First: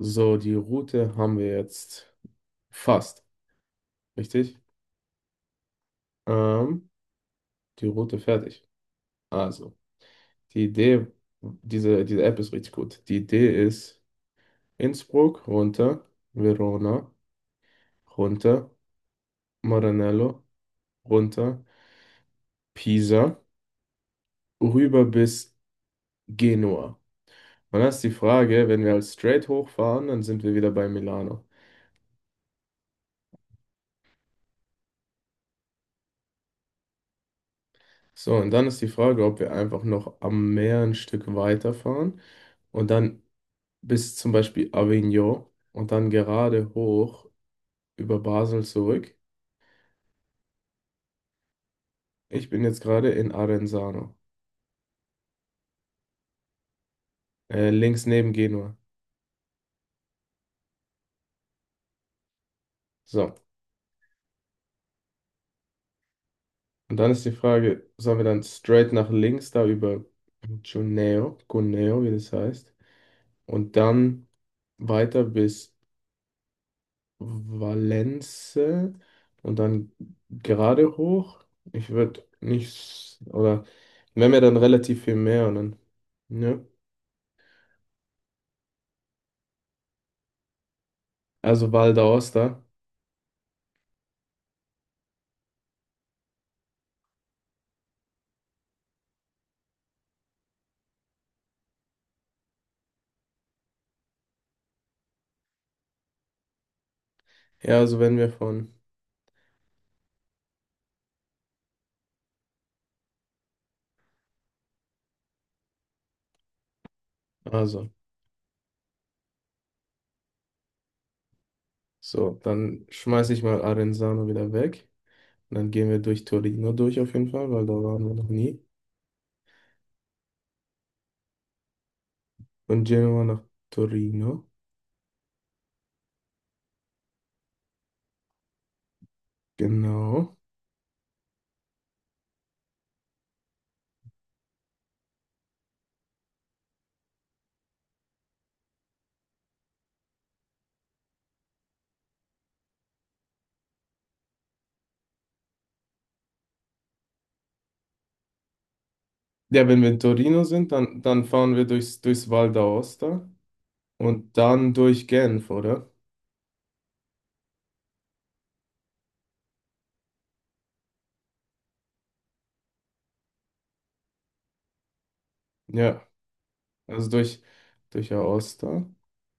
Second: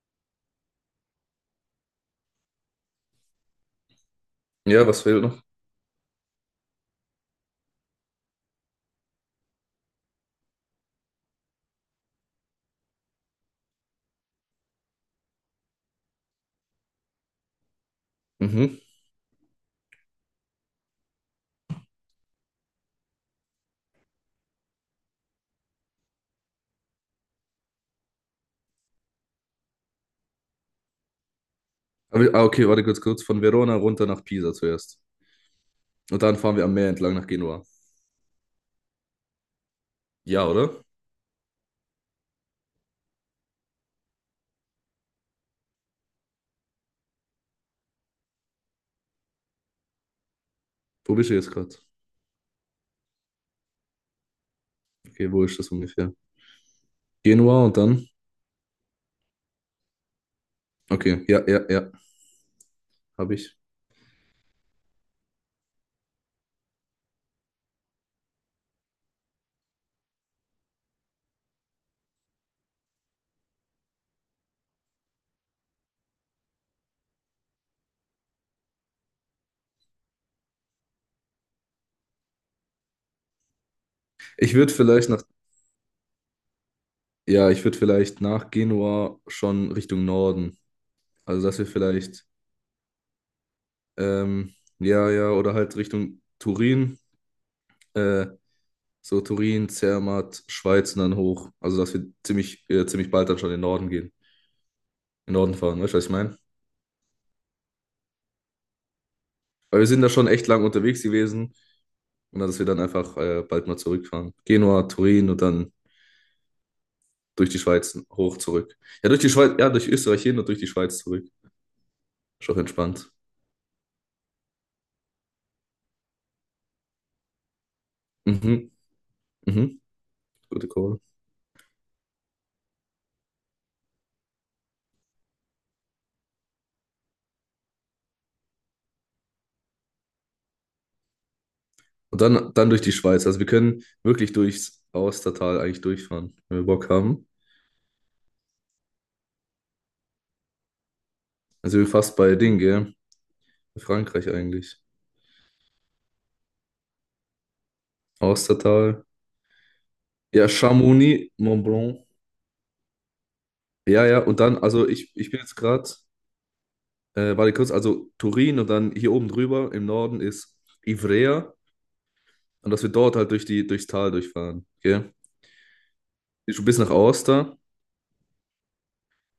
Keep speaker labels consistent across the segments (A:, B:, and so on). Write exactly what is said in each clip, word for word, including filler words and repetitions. A: So, die Route haben wir jetzt fast, richtig?
B: Ja, was fehlt noch?
A: Ähm, Die Route fertig. Also, die Idee, diese, diese App ist richtig gut. Die Idee ist Innsbruck runter, Verona runter,
B: Mhm.
A: Maranello runter, Pisa, rüber bis Genua. Und dann ist die Frage, wenn wir als straight hochfahren, dann sind wir wieder bei Milano.
B: Aber, wir- ah, okay, warte kurz, kurz. Von Verona runter nach Pisa zuerst. Und dann fahren wir am Meer entlang nach Genua.
A: So, und dann ist die Frage, ob wir einfach noch
B: Ja,
A: am
B: oder?
A: Meer ein Stück weiterfahren und dann bis zum Beispiel Avignon und dann gerade hoch über Basel zurück.
B: Wo bist du jetzt gerade?
A: Ich bin jetzt gerade in Arenzano,
B: Okay, wo ist das ungefähr? Genua
A: äh,
B: und
A: links
B: dann?
A: neben Genua.
B: Okay, ja, ja, ja,
A: So,
B: habe ich.
A: und dann ist die Frage, sollen wir dann straight nach links da über Cuneo, Cuneo, wie das heißt, und dann weiter bis Valence und dann gerade hoch? Ich würde nicht, oder wir haben ja
B: Ich
A: dann
B: würde
A: relativ
B: vielleicht
A: viel
B: nach,
A: mehr und dann, ne?
B: ja, ich würde vielleicht nach Genua schon Richtung Norden. Also, dass
A: Also
B: wir
A: Val
B: vielleicht,
A: d'Aosta.
B: ähm, ja, ja, oder halt Richtung Turin, äh, so Turin, Zermatt, Schweiz und dann hoch. Also, dass wir ziemlich, äh, ziemlich bald dann schon in den Norden gehen. In den Norden fahren, weißt du, was ich meine?
A: Ja, also wenn wir von,
B: Weil wir sind da schon echt lang unterwegs gewesen und dann, dass wir dann einfach äh, bald mal zurückfahren. Genua, Turin und dann durch die
A: also,
B: Schweiz hoch zurück. Ja, durch die Schweiz, ja, durch Österreich hin und durch die Schweiz zurück.
A: so,
B: Ist auch
A: dann
B: entspannt.
A: schmeiße ich mal Arenzano wieder weg. Und dann gehen wir durch Torino durch auf jeden Fall, weil da waren wir noch nie.
B: Mhm, mhm, gute Call.
A: Von Genua nach Torino. Genau.
B: Und dann, dann durch die Schweiz. Also wir können wirklich durchs Austertal eigentlich durchfahren, wenn wir Bock haben. Also wir fast bei Ding, gell? Frankreich eigentlich. Austertal.
A: Ja, wenn wir in Torino
B: Ja,
A: sind, dann, dann
B: Chamonix,
A: fahren
B: Mont
A: wir
B: Blanc.
A: durchs, durchs Val d'Aosta
B: Ja, ja,
A: und
B: und dann,
A: dann
B: also
A: durch
B: ich, ich bin
A: Genf,
B: jetzt gerade.
A: oder?
B: Äh, warte kurz, also Turin und dann hier oben drüber im Norden ist Ivrea und dass wir dort halt durch die, durchs Tal durchfahren. Okay?
A: Ja,
B: Schon bis nach
A: also durch,
B: Aosta
A: durch Aosta.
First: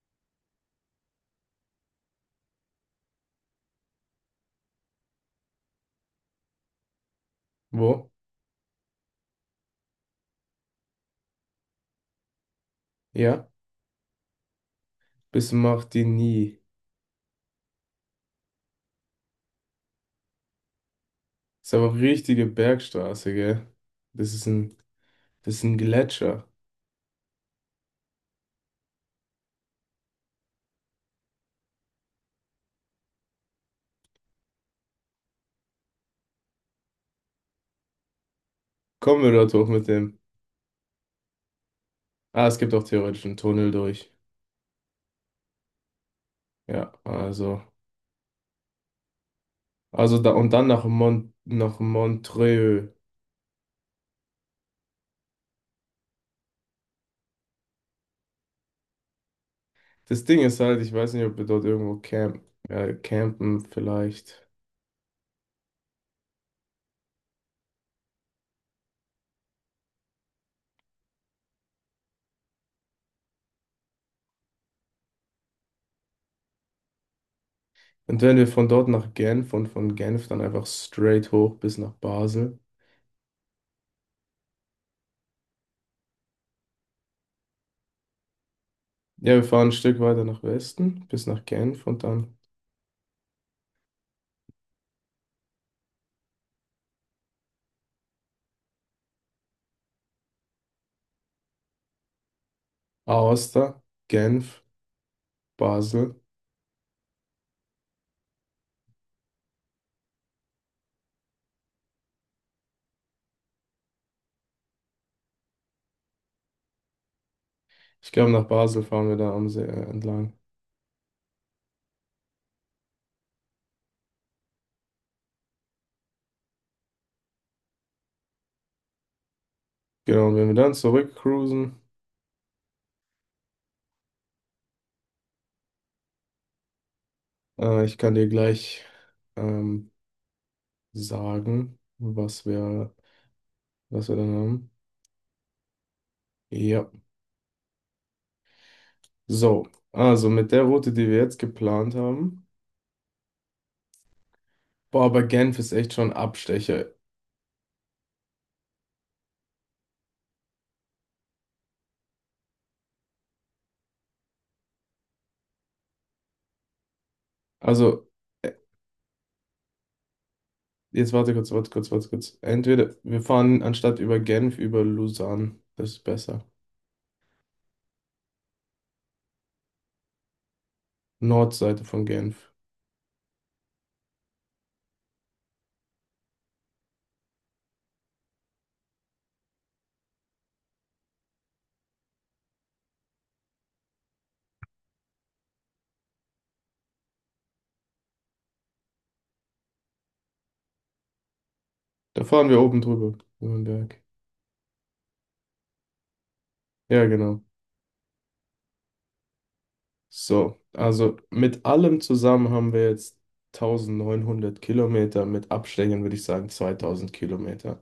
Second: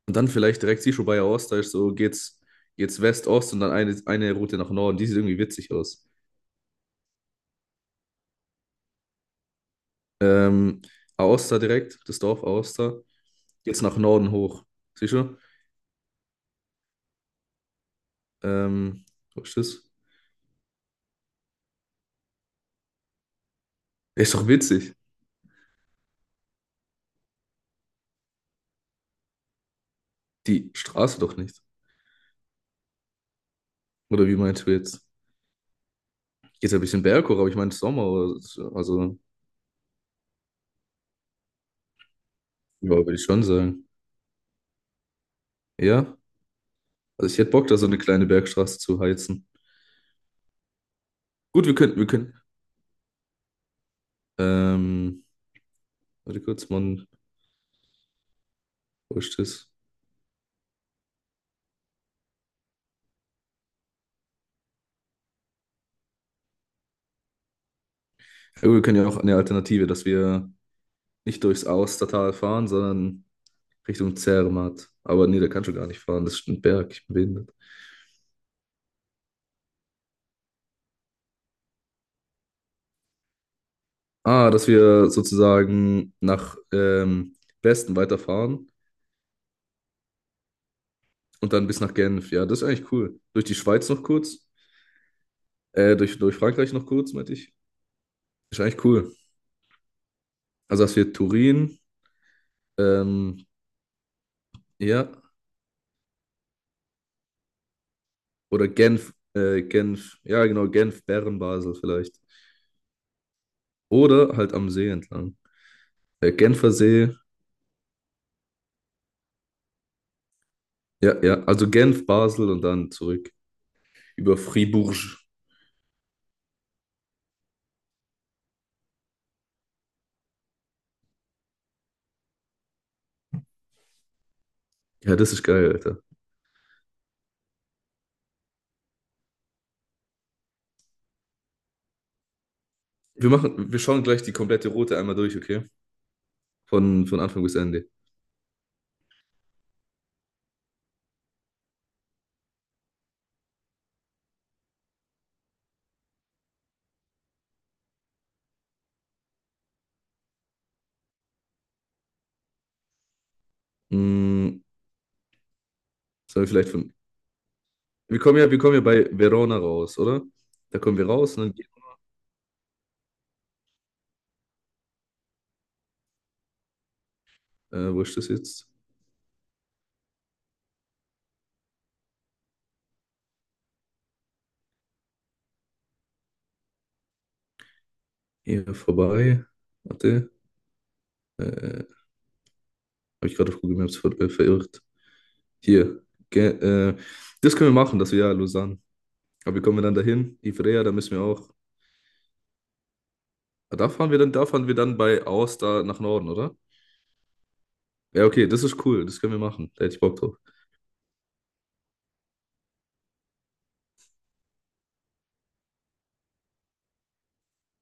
B: und dann vielleicht direkt siehst du bei Aosta ist so geht's, geht's West-Ost und dann eine, eine Route nach Norden. Die sieht irgendwie witzig aus.
A: Wo?
B: Ähm, Aosta direkt, das Dorf Aosta,
A: Ja,
B: geht's nach Norden hoch. Siehst du?
A: bis Martigny.
B: Ähm, wo ist das?
A: Ist aber richtige Bergstraße, gell? Das
B: Ist
A: ist
B: doch
A: ein,
B: witzig.
A: das ist ein Gletscher.
B: Die Straße doch nicht. Oder wie meinst du jetzt? Geht's ein bisschen berghoch, aber ich meine Sommer, oder so. Also
A: Kommen wir dort hoch mit dem. Ah, es gibt auch
B: ja, würde
A: theoretisch
B: ich
A: einen
B: schon
A: Tunnel
B: sagen.
A: durch.
B: Ja,
A: Ja,
B: also ich hätte
A: also.
B: Bock, da so eine kleine Bergstraße zu heizen.
A: Also da und dann nach Mont,
B: Gut, wir
A: nach
B: könnten, wir können.
A: Montreux.
B: Ähm, warte kurz, Mann, wo ist das?
A: Das Ding ist halt, ich weiß nicht, ob wir dort irgendwo camp, äh, campen vielleicht.
B: Ja, gut, wir können ja auch eine Alternative, dass wir nicht durchs Austertal fahren, sondern Richtung Zermatt. Aber nee, der kann schon gar nicht fahren, das ist ein Berg, ich bin behindert.
A: Und wenn wir von dort nach Genf und von Genf dann einfach straight hoch bis nach Basel.
B: Ah, dass wir sozusagen nach ähm, Westen weiterfahren
A: Ja, wir fahren ein Stück weiter nach Westen bis nach
B: und dann bis
A: Genf
B: nach
A: und
B: Genf.
A: dann
B: Ja, das ist eigentlich cool. Durch die Schweiz noch kurz, äh, durch, durch Frankreich noch kurz, meinte ich. Ist eigentlich cool. Also, dass wir Turin, ähm,
A: Aosta, Genf,
B: ja.
A: Basel.
B: Oder Genf, äh, Genf, ja genau, Genf, Bern, Basel vielleicht. Oder halt am See entlang. Äh, Genfer See,
A: Ich glaube, nach Basel fahren wir da am See äh, entlang.
B: ja, ja, also Genf, Basel und dann zurück über Fribourg.
A: Genau, und wenn wir dann zurückcruisen,
B: Ja, das ist geil, Alter.
A: äh, ich kann dir gleich ähm, sagen, was wir,
B: Wir machen, wir schauen
A: was wir
B: gleich
A: dann
B: die komplette
A: haben.
B: Route einmal durch, okay?
A: Ja,
B: Von, von Anfang bis Ende.
A: so. Also mit der Route, die wir jetzt geplant haben. Boah, aber Genf ist echt schon ein Abstecher.
B: Mm, sollen wir vielleicht von.
A: Also,
B: Wir kommen ja,
A: äh,
B: wir kommen ja bei Verona raus, oder? Da kommen wir
A: jetzt warte
B: raus
A: kurz,
B: und
A: warte kurz, warte kurz. Entweder wir fahren anstatt über Genf über Lausanne. Das ist besser.
B: dann. Äh, wo ist das jetzt?
A: Nordseite von Genf.
B: Eher vorbei. Warte. Äh, habe ich gerade auf Google Maps ver äh, verirrt. Hier. Ge äh, das können wir machen, das Jahr Lausanne. Aber wie kommen wir dann dahin? Ivrea, da müssen wir auch.
A: Da fahren wir oben drüber, über den
B: Ah, da
A: Berg.
B: fahren wir dann, da fahren wir dann bei Aosta da nach Norden, oder?
A: Ja, genau.
B: Ja, okay, das ist cool. Das können wir machen. Da hätte ich Bock drauf.
A: So, also mit allem zusammen haben wir jetzt neunzehnhundert Kilometer, mit Abständen würde ich sagen zweitausend Kilometer.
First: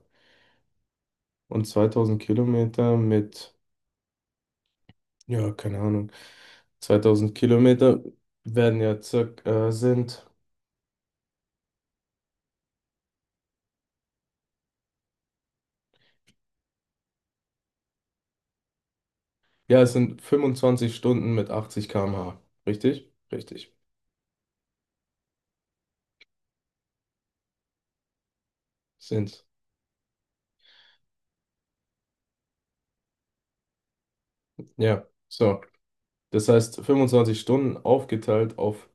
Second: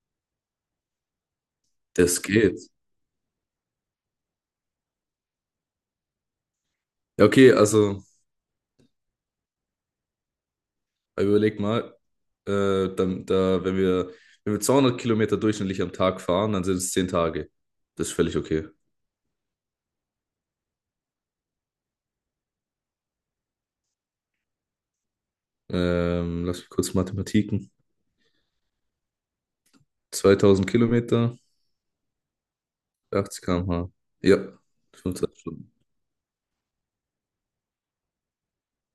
A: Und zweitausend
B: Das geht.
A: Kilometer mit, ja, keine Ahnung,
B: Ja,
A: zweitausend
B: okay,
A: Kilometer
B: also,
A: werden ja circa, äh, sind,
B: aber überleg mal, äh, dann, da, wenn wir, wenn wir zweihundert Kilometer durchschnittlich am Tag fahren, dann sind es zehn Tage. Das ist völlig okay.
A: ja, es sind fünfundzwanzig Stunden mit achtzig Kilometer pro Stunde. Richtig? Richtig.
B: Ähm, lass mich kurz Mathematiken.
A: Sind.
B: zweitausend Kilometer, achtzig Kilometer pro Stunde. Ja,
A: Ja,
B: fünfundzwanzig
A: so.
B: Stunden.
A: Das heißt, fünfundzwanzig Stunden aufgeteilt auf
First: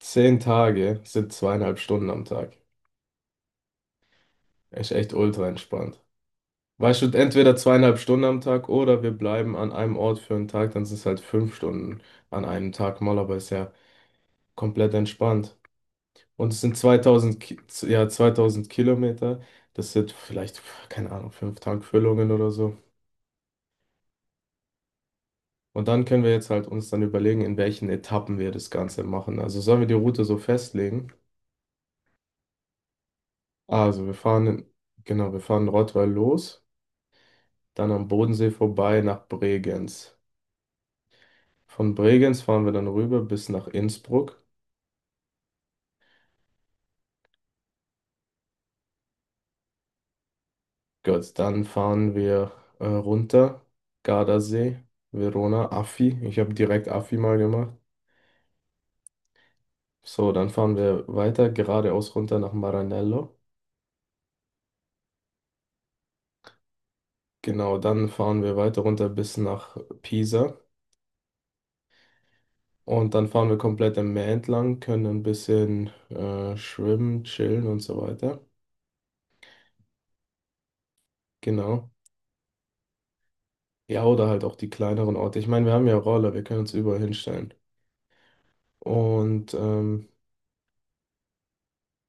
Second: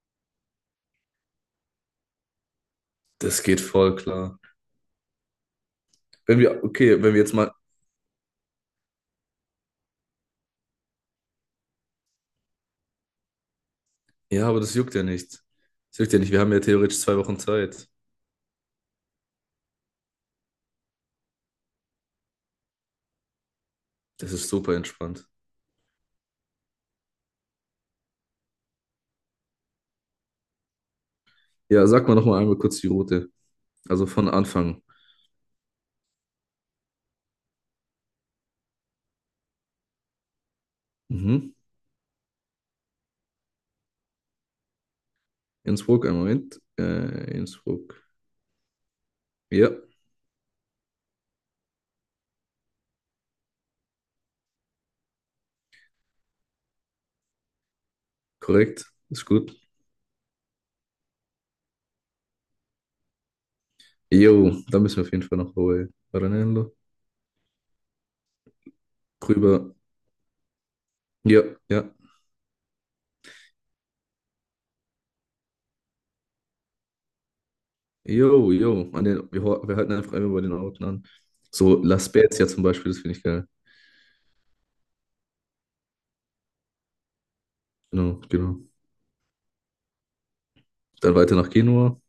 A: zehn Tage sind zweieinhalb Stunden am Tag.
B: Das geht voll klar.
A: Ist echt ultra entspannt.
B: Wenn wir, okay,
A: Weißt du,
B: wenn wir jetzt mal.
A: entweder zweieinhalb Stunden am Tag oder wir bleiben an einem Ort für einen Tag, dann sind es halt fünf Stunden an einem Tag mal, aber ist ja
B: Ja, aber das
A: komplett
B: juckt ja nicht.
A: entspannt.
B: Das juckt ja nicht. Wir
A: Und
B: haben
A: es
B: ja
A: sind
B: theoretisch zwei Wochen
A: zweitausend Ki- z-
B: Zeit.
A: ja, zweitausend Kilometer, das sind vielleicht, keine Ahnung, fünf Tankfüllungen oder so.
B: Das ist super entspannt.
A: Und dann können wir jetzt halt uns dann überlegen, in welchen Etappen wir das Ganze machen. Also sollen wir die Route so festlegen?
B: Ja, sag mal nochmal einmal kurz die Route.
A: Also
B: Also
A: wir
B: von
A: fahren, in,
B: Anfang.
A: genau, wir fahren in Rottweil los, dann am Bodensee vorbei nach Bregenz.
B: Mhm.
A: Von Bregenz fahren wir dann rüber bis nach Innsbruck.
B: Innsbruck, einen Moment. Äh, Innsbruck. Ja,
A: Gut, dann fahren wir äh, runter. Gardasee, Verona, Affi. Ich habe direkt Affi mal gemacht.
B: korrekt. Ist gut.
A: So, dann fahren wir weiter geradeaus runter nach Maranello.
B: Jo, da müssen wir auf jeden Fall noch Hawaii. Ranello.
A: Genau, dann fahren wir weiter runter bis
B: Rüber.
A: nach Pisa.
B: Ja, ja.
A: Und dann fahren wir komplett am Meer entlang, können ein bisschen äh, schwimmen, chillen und so weiter.
B: Jo, jo. An den, wir, ho- wir halten einfach immer bei den Orten an. So
A: Genau.
B: La Spezia zum Beispiel, das finde ich geil.
A: Ja, oder halt auch die kleineren Orte. Ich meine, wir haben ja Roller, wir können uns überall hinstellen.
B: Genau, genau.
A: Und ähm,
B: Dann weiter nach Genua.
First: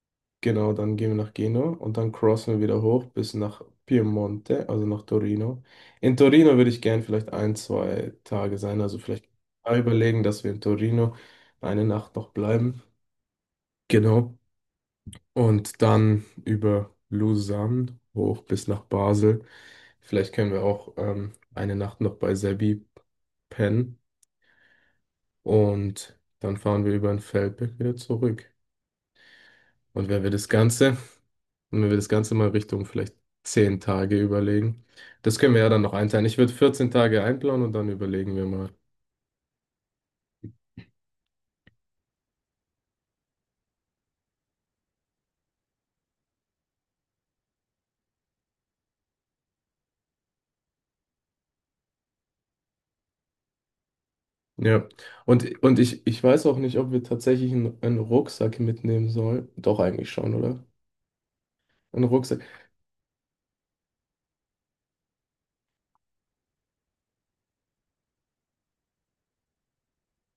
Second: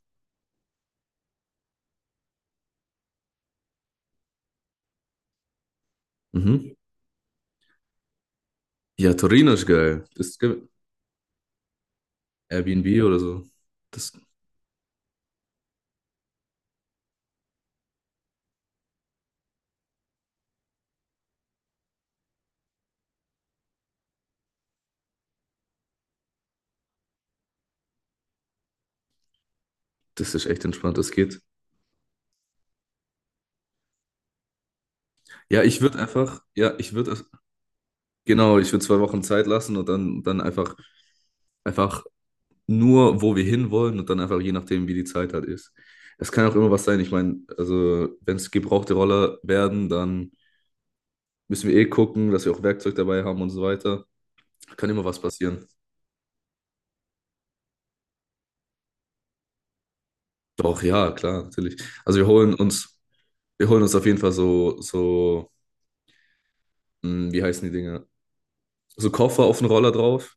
A: genau, dann gehen wir nach Genua und dann crossen wir wieder hoch bis nach Piemonte, also nach Torino. In Torino würde
B: Mhm.
A: ich gern vielleicht ein, zwei Tage sein, also
B: Ja,
A: vielleicht
B: Torino ist geil.
A: überlegen,
B: Das ist
A: dass wir in
B: ge-
A: Torino eine Nacht noch bleiben.
B: Airbnb oder so. Das,
A: Genau. Und dann über Lausanne hoch bis nach Basel. Vielleicht können wir auch ähm, eine Nacht noch bei Sebi pennen und dann fahren wir über den Feldberg wieder zurück. Und wenn wir
B: das
A: das
B: ist echt
A: Ganze
B: entspannt, das geht.
A: Und wenn wir das Ganze mal Richtung vielleicht zehn Tage überlegen. Das können wir
B: Ja,
A: ja
B: ich
A: dann noch
B: würde
A: einteilen. Ich
B: einfach,
A: würde
B: ja,
A: vierzehn
B: ich würde,
A: Tage einplanen und dann überlegen wir
B: genau,
A: mal.
B: ich würde zwei Wochen Zeit lassen und dann, dann einfach, einfach nur, wo wir hinwollen und dann einfach je nachdem, wie die Zeit halt ist. Es kann auch immer was sein. Ich meine, also, wenn es gebrauchte Roller werden, dann müssen wir eh gucken, dass wir auch Werkzeug dabei haben und so weiter.
A: Ja.
B: Kann immer was
A: Und,
B: passieren.
A: und ich, ich weiß auch nicht, ob wir tatsächlich einen, einen Rucksack mitnehmen sollen. Doch, eigentlich schon, oder?
B: Doch, ja, klar, natürlich.
A: Einen
B: Also wir
A: Rucksack.
B: holen uns, wir holen uns auf jeden Fall so, so, hm, wie heißen die Dinger? So Koffer auf den Roller drauf.